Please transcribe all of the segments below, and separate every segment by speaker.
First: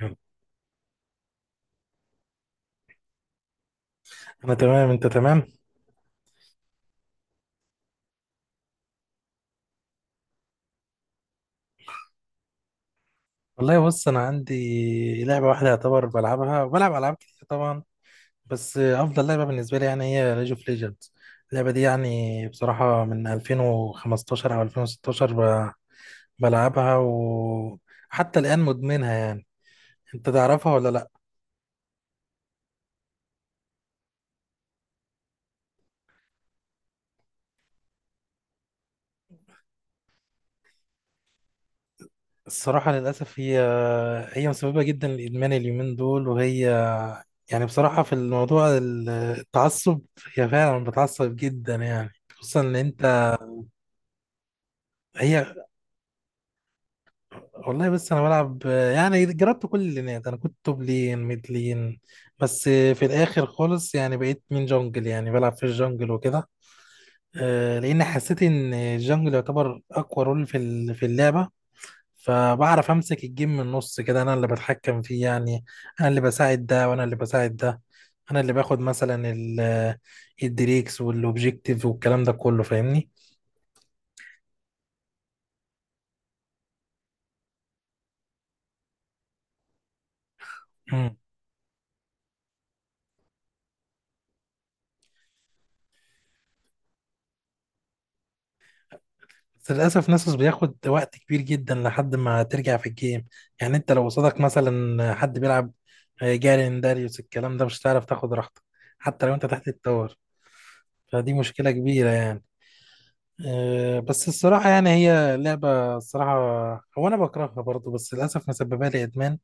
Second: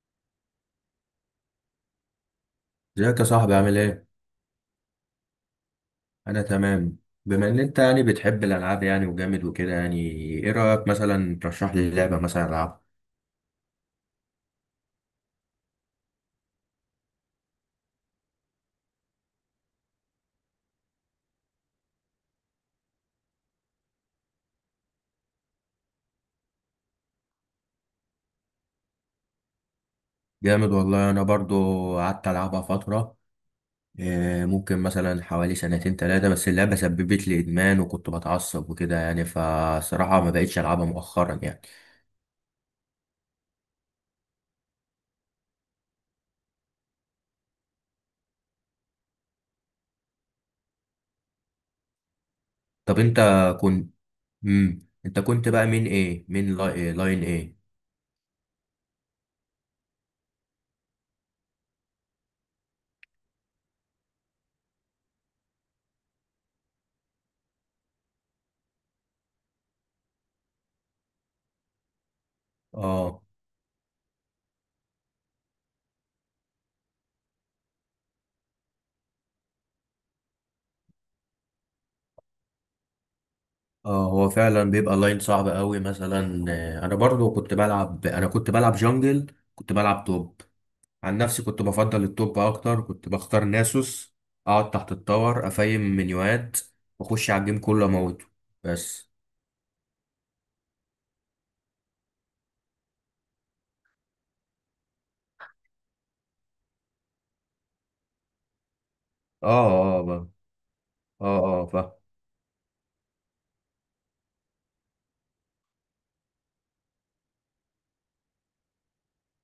Speaker 1: انا
Speaker 2: ازيك يا صاحبي، عامل ايه؟
Speaker 1: تمام، انت تمام.
Speaker 2: انا تمام. بما ان انت يعني بتحب الالعاب يعني وجامد وكده يعني، ايه رايك مثلا ترشح لي لعبه مثلا العبها؟
Speaker 1: والله بص انا عندي لعبه واحده يعتبر بلعبها، وبلعب العاب كتير طبعا. بس افضل لعبه بالنسبه لي يعني هي ليج اوف ليجندز. اللعبه دي يعني بصراحه من 2015 او 2016 بلعبها وحتى الان مدمنها يعني. انت
Speaker 2: جامد
Speaker 1: تعرفها ولا لا؟
Speaker 2: والله، انا برضو قعدت العبها فتره. إيه، ممكن مثلا حوالي سنتين ثلاثه، بس اللعبه سببت لي ادمان وكنت بتعصب وكده يعني، فصراحه ما بقتش العبها مؤخرا يعني.
Speaker 1: الصراحه للاسف هي مسببه جدا لادمان اليومين دول، وهي يعني بصراحه في الموضوع التعصب، هي فعلا بتعصب جدا يعني. خصوصا ان
Speaker 2: طب انت
Speaker 1: انت...
Speaker 2: كنت، انت كنت
Speaker 1: هي
Speaker 2: بقى مين ايه؟ مين لاي... إيه؟ لاين ايه؟
Speaker 1: والله بس انا بلعب، يعني جربت كل اللينات. انا كنت توب لين، ميد لين، بس في الاخر خالص يعني بقيت من جونجل، يعني بلعب في الجونجل وكده. لان حسيت ان الجونجل يعتبر اقوى رول في في اللعبه. فبعرف
Speaker 2: اه
Speaker 1: امسك الجيم من النص كده، انا اللي بتحكم فيه يعني. انا اللي بساعد ده وانا اللي بساعد ده. انا اللي باخد مثلا الدريكس والاوبجيكتيف والكلام ده كله، فاهمني؟
Speaker 2: اه هو فعلا بيبقى لاين صعب قوي مثلا، انا كنت بلعب جونجل. كنت بلعب توب. عن نفسي كنت بفضل التوب اكتر، كنت بختار ناسوس، اقعد تحت التاور افايم منيوات، واخش على الجيم كله اموته. بس،
Speaker 1: بس للأسف ناسوس بياخد وقت كبير جدا لحد ما ترجع في الجيم. يعني انت لو قصادك مثلا حد بيلعب جارين، داريوس، الكلام ده، مش هتعرف تاخد راحتك حتى لو انت تحت
Speaker 2: اه. اه
Speaker 1: التور.
Speaker 2: بقى.
Speaker 1: فدي
Speaker 2: اه، اه،
Speaker 1: مشكلة
Speaker 2: فاهم.
Speaker 1: كبيرة يعني. بس الصراحة يعني هي لعبة الصراحة. هو أنا بكرهها برضه، بس للأسف مسببة لي إدمان.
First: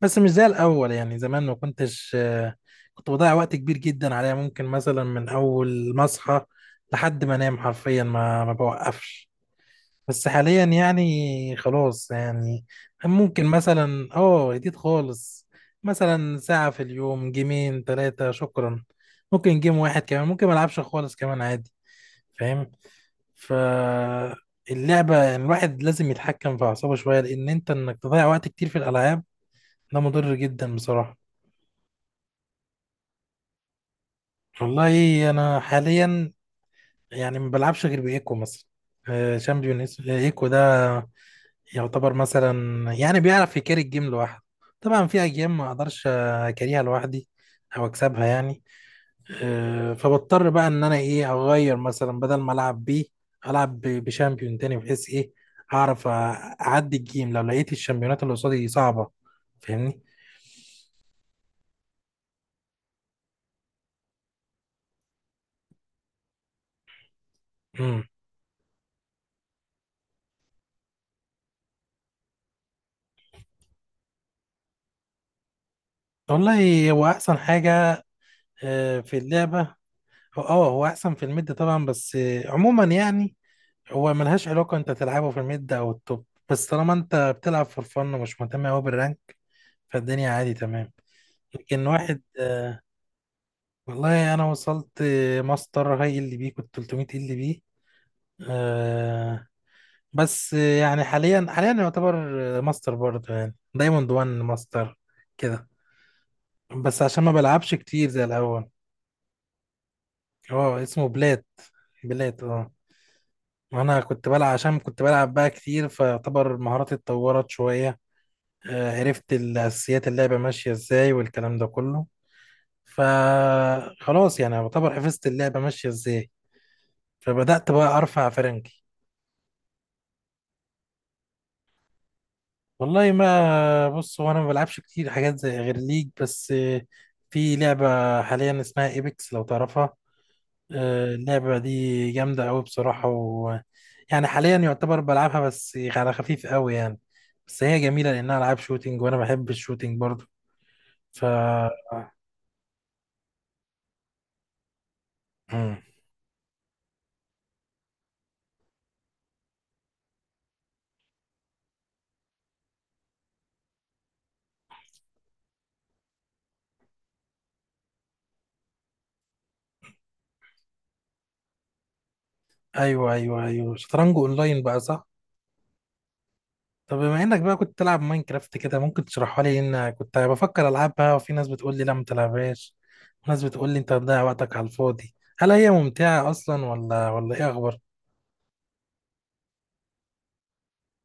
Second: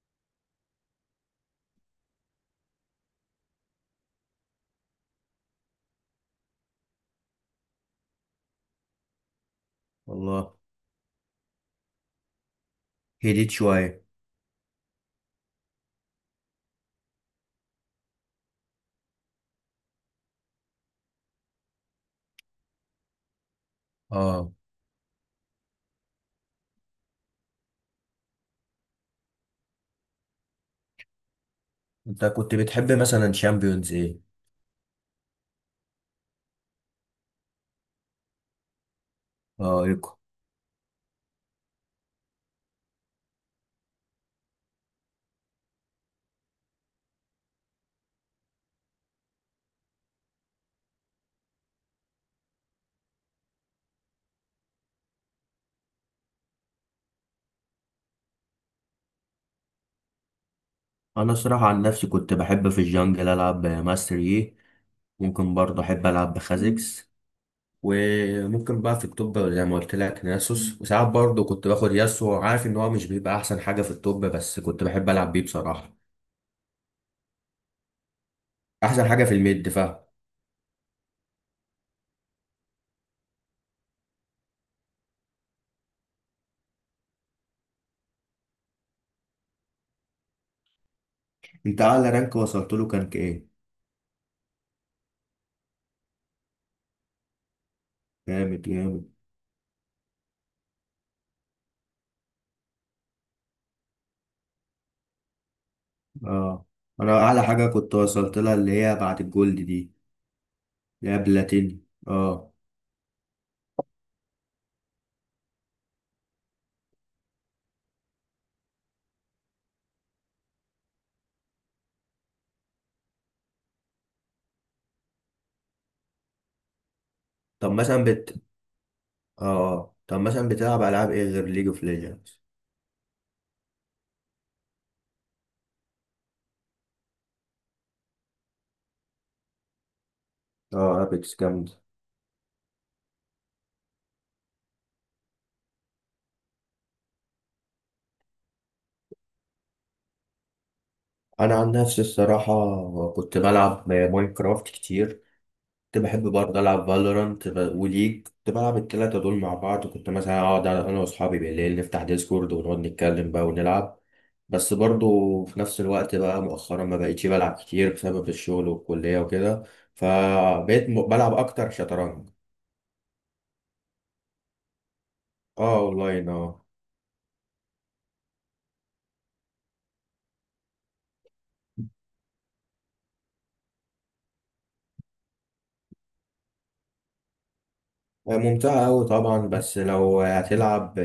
Speaker 1: بس مش زي الأول، يعني زمان ما كنتش كنت بضيع وقت كبير جدا عليها. ممكن مثلا من أول ما أصحى لحد ما أنام حرفيا ما بوقفش. بس
Speaker 2: والله
Speaker 1: حاليا يعني خلاص يعني. ممكن
Speaker 2: هديت شويه.
Speaker 1: مثلا جديد خالص مثلا ساعة في اليوم، جيمين تلاتة شكرا. ممكن جيم واحد كمان، ممكن ملعبش خالص كمان عادي، فاهم؟
Speaker 2: اه،
Speaker 1: فاللعبة يعني الواحد لازم يتحكم في أعصابه شوية، لأن أنت إنك تضيع وقت كتير في الألعاب ده مضر جدا بصراحة.
Speaker 2: انت كنت بتحب مثلا شامبيونز ايه؟
Speaker 1: والله أنا حاليا يعني ما بلعبش غير بإيكو مثلا.
Speaker 2: اه،
Speaker 1: شامبيون
Speaker 2: ايكو.
Speaker 1: إيكو ده يعتبر مثلا يعني بيعرف يكاري الجيم لوحده. طبعا في اجيال ما اقدرش اكاريها لوحدي، او اكسبها يعني. فبضطر بقى ان انا ايه، اغير مثلا، بدل ما العب بيه العب بشامبيون تاني، بحيث ايه، هعرف اعدي الجيم لو لقيت الشامبيونات اللي قصادي صعبة، فاهمني؟
Speaker 2: انا صراحه عن نفسي كنت بحب في الجونجل العب ماستر يي، ممكن برضه احب العب بخازكس،
Speaker 1: امم
Speaker 2: وممكن بقى في الطب زي ما قلت لك ناسوس، وساعات برضه كنت باخد ياسو. عارف ان هو مش بيبقى احسن حاجه في الطب، بس كنت بحب العب بيه بصراحه.
Speaker 1: والله هو احسن حاجة
Speaker 2: احسن
Speaker 1: في
Speaker 2: حاجه في الميد،
Speaker 1: اللعبة.
Speaker 2: فاهم.
Speaker 1: هو احسن في الميد طبعا، بس عموما يعني هو ملهاش علاقة انت تلعبه في الميد او التوب، بس طالما انت بتلعب فور فن ومش مهتم اوي بالرانك، فالدنيا عادي تمام.
Speaker 2: انت
Speaker 1: لكن
Speaker 2: اعلى
Speaker 1: واحد...
Speaker 2: رانك وصلت له كان ايه؟
Speaker 1: والله انا وصلت ماستر هاي ال بي، كنت 300 ال بي.
Speaker 2: جامد، جامد.
Speaker 1: آه. بس يعني حاليا يعتبر ماستر برضه يعني، دايموند 1 ماستر كده.
Speaker 2: اه،
Speaker 1: بس
Speaker 2: انا
Speaker 1: عشان ما
Speaker 2: اعلى حاجه
Speaker 1: بلعبش
Speaker 2: كنت
Speaker 1: كتير زي
Speaker 2: وصلت لها
Speaker 1: الاول.
Speaker 2: اللي هي بعد الجولد دي،
Speaker 1: هو اسمه
Speaker 2: اللي هي
Speaker 1: بلات.
Speaker 2: بلاتيني،
Speaker 1: بلات
Speaker 2: اه.
Speaker 1: اه. وانا كنت بلعب، عشان كنت بلعب بقى كتير فيعتبر مهاراتي اتطورت شوية. عرفت الأساسيات اللعبة ماشية إزاي والكلام ده كله. فخلاص يعني يعتبر حفظت اللعبة ماشية إزاي، فبدأت
Speaker 2: طب
Speaker 1: بقى
Speaker 2: مثلا
Speaker 1: أرفع
Speaker 2: بت
Speaker 1: فرنكي.
Speaker 2: اه آه. طب مثلا بتلعب العاب ايه غير ليج اوف ليجندز؟
Speaker 1: والله ما بص، هو أنا ما بلعبش كتير حاجات زي غير ليج، بس في لعبة حاليا اسمها إيبكس لو تعرفها.
Speaker 2: اه، ابيكس
Speaker 1: اللعبة
Speaker 2: جامد.
Speaker 1: دي جامدة أوي بصراحة. و يعني حاليا يعتبر بلعبها بس على خفيف أوي يعني. بس هي جميلة لأنها ألعاب شوتينج وأنا بحب الشوتينج برضه، ف...
Speaker 2: انا عن نفسي الصراحه كنت بلعب ماينكرافت كتير.
Speaker 1: مم.
Speaker 2: كنت بحب برضه ألعب فالورانت وليج، كنت بلعب التلاتة دول مع بعض، كنت مثلا أقعد أنا وأصحابي بالليل نفتح ديسكورد ونقعد نتكلم بقى ونلعب. بس برضه في نفس الوقت بقى مؤخرا ما بقيتش بلعب كتير بسبب الشغل والكلية وكده، فبقيت بلعب أكتر شطرنج.
Speaker 1: ايوه ايوه ايوه، شطرنج اونلاين بقى، صح؟
Speaker 2: اه، أونلاين، اه.
Speaker 1: طب بما انك بقى كنت تلعب ماينكرافت كده، ممكن تشرحها لي؟ ان كنت بفكر العبها، وفي ناس بتقول لي لا ما تلعبهاش، وناس بتقول لي انت بتضيع وقتك على الفاضي، هل هي ممتعة اصلا ولا ايه اخبار؟
Speaker 2: ممتعة أوي طبعا، بس لو هتلعب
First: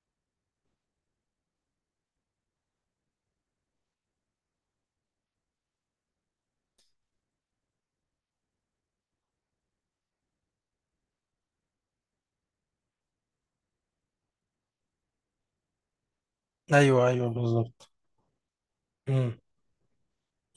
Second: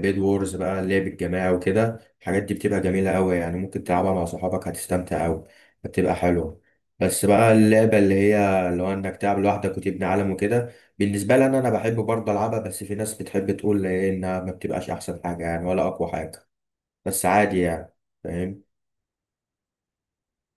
Speaker 2: بيد وورز بقى، اللعب الجماعي وكده الحاجات دي بتبقى جميلة أوي يعني، ممكن تلعبها مع صحابك هتستمتع أوي، بتبقى حلوة. بس بقى اللعبة اللي هي اللي هو إنك تلعب لوحدك وتبني عالم وكده، بالنسبة لي أنا بحب برضه ألعبها، بس في ناس بتحب تقول إيه إنها ما بتبقاش أحسن حاجة يعني، ولا أقوى حاجة.
Speaker 1: ايوه
Speaker 2: بس
Speaker 1: ايوه
Speaker 2: عادي
Speaker 1: بالظبط.
Speaker 2: يعني. فاهم.
Speaker 1: امم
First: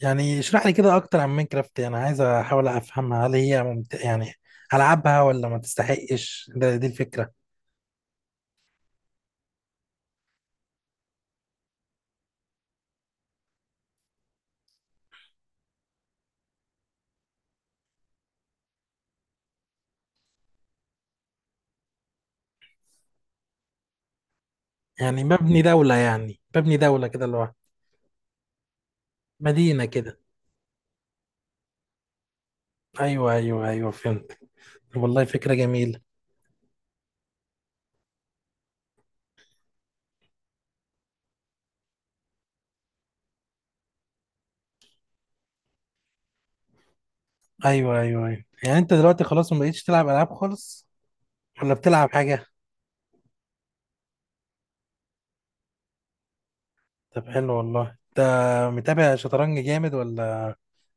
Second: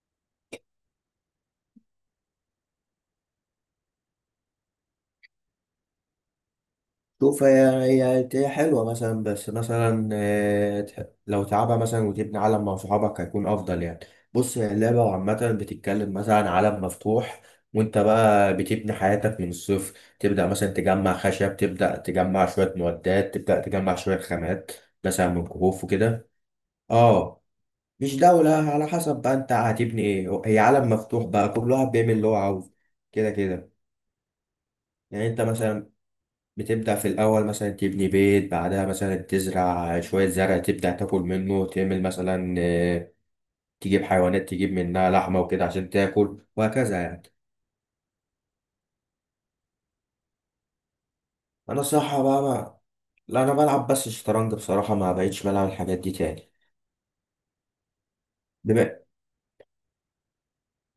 Speaker 1: يعني اشرح لي كده اكتر عن ماينكرافت، انا عايز احاول افهمها، هل هي ممتعة يعني، العبها ولا ما تستحقش؟ ده دي الفكرة.
Speaker 2: شوف، هي حلوة مثلا، بس مثلا لو تلعبها مثلا وتبني عالم مع صحابك هيكون أفضل يعني. بص، هي اللعبة عامة بتتكلم مثلا عن عالم مفتوح، وأنت بقى بتبني حياتك من الصفر، تبدأ مثلا تجمع خشب، تبدأ تجمع شوية معدات، تبدأ تجمع شوية خامات،
Speaker 1: يعني
Speaker 2: مثلا من
Speaker 1: ببني
Speaker 2: كهوف
Speaker 1: دولة،
Speaker 2: وكده.
Speaker 1: يعني ببني دولة كده اللي
Speaker 2: اه،
Speaker 1: هو...
Speaker 2: مش دولة، على حسب بقى أنت
Speaker 1: مدينة
Speaker 2: هتبني
Speaker 1: كده.
Speaker 2: إيه، هي عالم مفتوح بقى كل واحد بيعمل اللي هو عاوزه. كده
Speaker 1: ايوه ايوه
Speaker 2: كده.
Speaker 1: ايوه فهمت. طب والله
Speaker 2: يعني أنت
Speaker 1: فكرة
Speaker 2: مثلا
Speaker 1: جميلة.
Speaker 2: بتبدأ في الأول مثلا تبني بيت، بعدها مثلا تزرع شوية زرع، تبدأ تاكل منه، تعمل مثلا تجيب حيوانات، تجيب منها لحمة وكده عشان تاكل، وهكذا يعني.
Speaker 1: ايوه ايوه ايوه، يعني انت دلوقتي خلاص ما بقيتش تلعب العاب خالص، ولا
Speaker 2: أنا
Speaker 1: بتلعب
Speaker 2: الصراحة بقى
Speaker 1: حاجه؟
Speaker 2: ما لا، أنا بلعب بس شطرنج بصراحة، ما بقتش بلعب الحاجات دي تاني.
Speaker 1: طب حلو والله، انت
Speaker 2: بما
Speaker 1: متابع شطرنج جامد، ولا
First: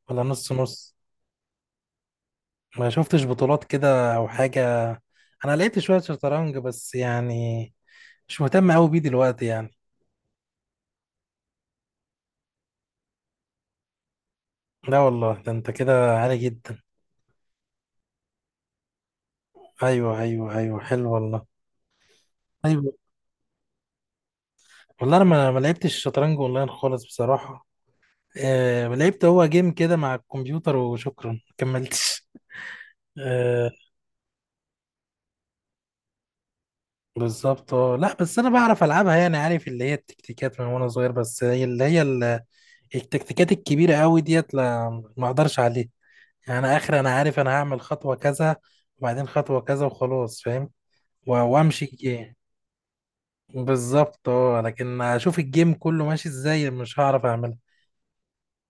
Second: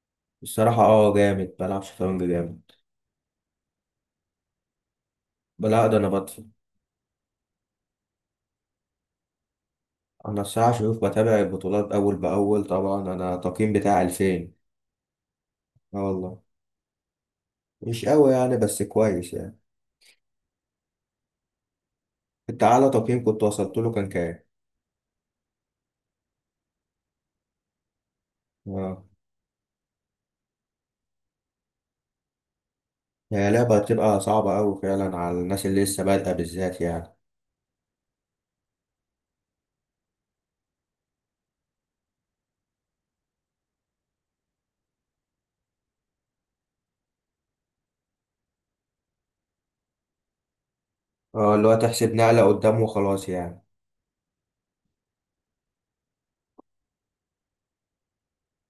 Speaker 1: ولا نص
Speaker 2: الصراحة،
Speaker 1: نص؟
Speaker 2: اه، جامد، بلعب شطرنج جامد.
Speaker 1: ما شفتش بطولات كده او حاجه؟ انا لقيت
Speaker 2: لا، ده
Speaker 1: شويه
Speaker 2: أنا بطفي.
Speaker 1: شطرنج بس يعني مش مهتم قوي بيه دلوقتي يعني.
Speaker 2: أنا الصراحة شوف بتابع البطولات أول بأول طبعا، أنا التقييم بتاعي 2000.
Speaker 1: لا والله ده انت
Speaker 2: اه،
Speaker 1: كده عالي
Speaker 2: والله
Speaker 1: جدا.
Speaker 2: مش قوي يعني، بس كويس يعني.
Speaker 1: ايوه ايوه ايوه حلو والله.
Speaker 2: انت أعلى
Speaker 1: ايوه.
Speaker 2: تقييم كنت وصلت له كان كام؟
Speaker 1: والله انا ما لعبتش شطرنج اونلاين خالص بصراحه. آه،
Speaker 2: اه،
Speaker 1: لعبت هو جيم كده مع الكمبيوتر وشكرا ما كملتش.
Speaker 2: هي
Speaker 1: آه،
Speaker 2: لعبة بتبقى صعبة أوي فعلا على الناس اللي لسه بادئة بالذات يعني.
Speaker 1: بالظبط. اه، لا بس انا بعرف العبها، يعني عارف اللي هي التكتيكات من وانا صغير، بس هي اللي هي التكتيكات الكبيره قوي ديت لا، ما اقدرش عليها. يعني انا اخر، انا عارف انا هعمل خطوه كذا وبعدين خطوه كذا وخلاص، فاهم؟ و-
Speaker 2: اه، اللي هو
Speaker 1: وامشي
Speaker 2: تحسب
Speaker 1: الجيم.
Speaker 2: نقلة قدام وخلاص يعني.
Speaker 1: بالظبط اه، لكن اشوف الجيم كله ماشي ازاي مش هعرف اعملها.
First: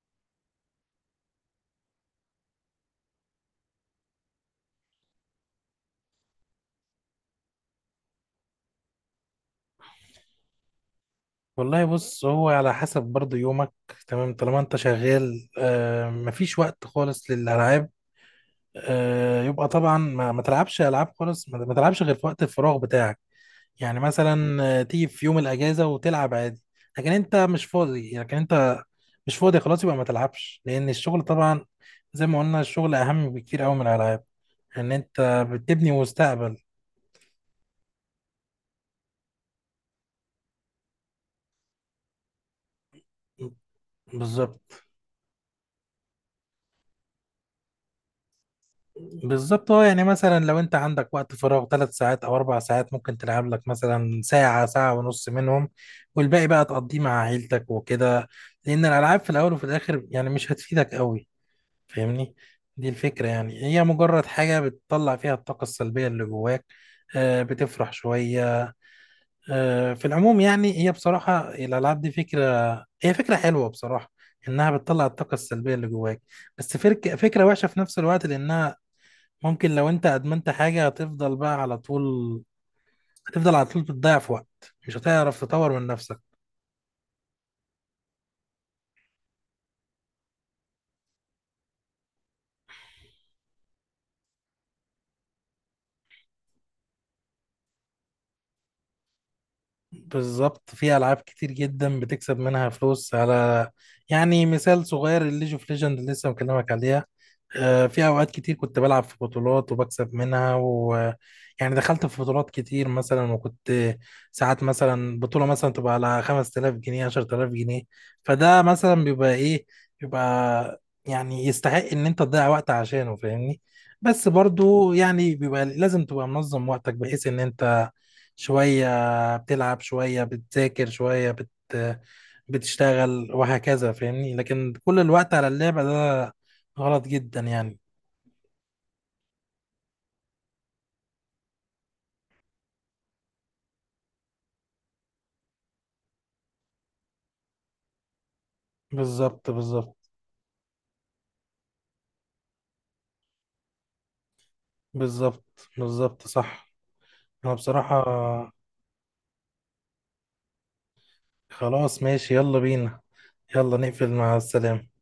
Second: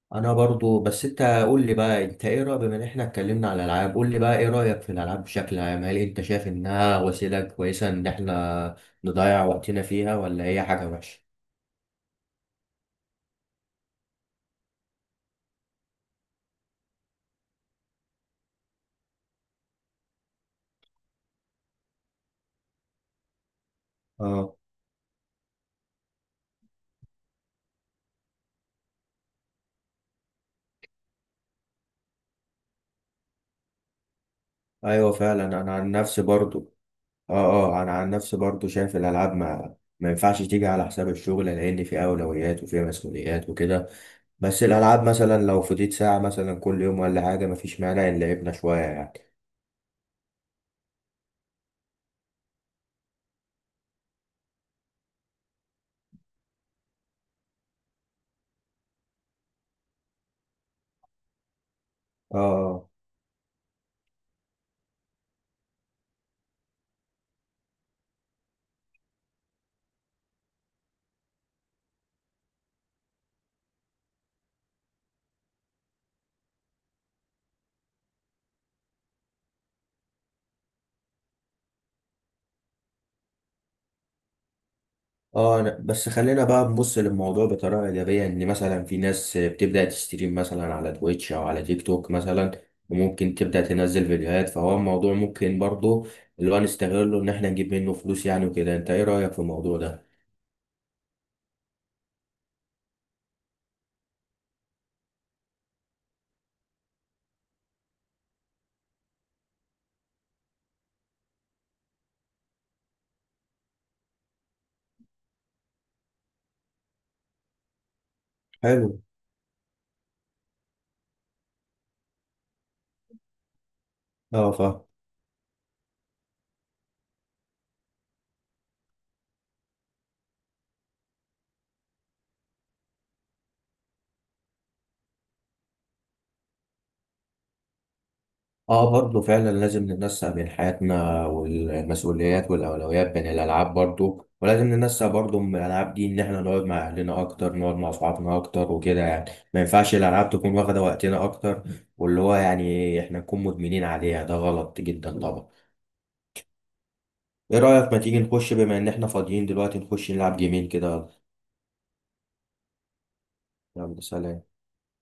Speaker 2: أنا برضو. بس أنت قول لي بقى، أنت إيه رأيك، بما إن إحنا اتكلمنا على الألعاب قول لي بقى إيه رأيك في الألعاب بشكل عام، هل أنت شايف إنها وسيلة كويسة إن إحنا نضيع وقتنا فيها، ولا هي حاجة وحشة؟
Speaker 1: والله بص، هو على حسب برضو يومك. تمام، طالما انت شغال آه مفيش وقت خالص للالعاب، يبقى طبعا ما تلعبش العاب خالص، ما تلعبش غير في وقت الفراغ بتاعك. يعني
Speaker 2: اه،
Speaker 1: مثلا تيجي في يوم الاجازه وتلعب عادي. لكن انت مش فاضي، لكن انت مش فاضي خلاص، يبقى ما تلعبش، لان الشغل طبعا زي ما قلنا الشغل اهم بكتير قوي من الالعاب، ان
Speaker 2: أيوة فعلا.
Speaker 1: انت
Speaker 2: أنا عن
Speaker 1: بتبني
Speaker 2: نفسي
Speaker 1: مستقبل.
Speaker 2: برضو اه اه انا عن نفسي برضو شايف الالعاب ما ينفعش تيجي على حساب الشغل، لان في اولويات وفي مسؤوليات وكده. بس
Speaker 1: بالظبط
Speaker 2: الالعاب مثلا لو فضيت ساعه مثلا كل يوم ولا حاجه، مفيش مانع ان لعبنا شويه يعني.
Speaker 1: بالظبط. اه يعني مثلا لو انت عندك وقت فراغ ثلاث ساعات او اربع ساعات، ممكن تلعب لك مثلا ساعة، ساعة ونص منهم، والباقي بقى تقضيه مع عيلتك وكده. لان الالعاب في الاول وفي الاخر يعني مش هتفيدك قوي، فاهمني؟
Speaker 2: اه،
Speaker 1: دي
Speaker 2: اه،
Speaker 1: الفكرة، يعني هي مجرد حاجة بتطلع فيها الطاقة السلبية اللي جواك، بتفرح شوية. في العموم يعني هي بصراحة الألعاب دي فكرة، هي فكرة حلوة بصراحة إنها بتطلع الطاقة السلبية اللي جواك، بس فكرة وحشة في نفس الوقت، لأنها ممكن لو أنت أدمنت حاجة هتفضل بقى على طول، هتفضل على طول بتضيع في وقت مش هتعرف
Speaker 2: اه.
Speaker 1: تطور من
Speaker 2: بس
Speaker 1: نفسك.
Speaker 2: خلينا بقى نبص للموضوع بطريقه ايجابيه، ان مثلا في ناس بتبدا تستريم مثلا على تويتش او على تيك توك مثلا، وممكن تبدا تنزل فيديوهات، فهو الموضوع ممكن برضو اللي هو نستغله ان احنا نجيب منه فلوس يعني وكده. انت ايه رايك في الموضوع ده؟
Speaker 1: بالظبط، في ألعاب كتير جدا بتكسب منها فلوس، على يعني مثال صغير الليج اوف ليجند اللي لسه مكلمك عليها، في اوقات كتير كنت بلعب في بطولات وبكسب منها. و يعني دخلت في بطولات كتير مثلا، وكنت ساعات مثلا بطولة مثلا تبقى على 5000 جنيه، 10000 جنيه، فده
Speaker 2: حلو.
Speaker 1: مثلا بيبقى ايه، بيبقى يعني يستحق ان انت تضيع وقت عشانه، فاهمني؟ بس
Speaker 2: اه، فاهم.
Speaker 1: برضو يعني بيبقى لازم تبقى منظم وقتك، بحيث ان انت شوية بتلعب شوية بتذاكر شوية بتشتغل، وهكذا فاهمني؟ لكن كل الوقت على اللعبة ده غلط جدا يعني.
Speaker 2: اه، برضه فعلا لازم ننسق بين حياتنا والمسؤوليات والاولويات بين الالعاب برضه، ولازم ننسق برضه من الالعاب دي ان احنا نقعد مع اهلنا اكتر، نقعد مع اصحابنا اكتر وكده يعني،
Speaker 1: بالظبط
Speaker 2: ما ينفعش
Speaker 1: بالظبط.
Speaker 2: الالعاب تكون واخده وقتنا اكتر، واللي هو يعني احنا نكون مدمنين عليها، ده غلط جدا طبعا.
Speaker 1: بالظبط بالظبط صح. انا
Speaker 2: ايه رايك ما
Speaker 1: بصراحة...
Speaker 2: تيجي نخش بما ان احنا فاضيين دلوقتي نخش نلعب جيمين كده؟
Speaker 1: خلاص ماشي، يلا بينا. يلا
Speaker 2: يلا
Speaker 1: نقفل، مع
Speaker 2: سلام.
Speaker 1: السلامة.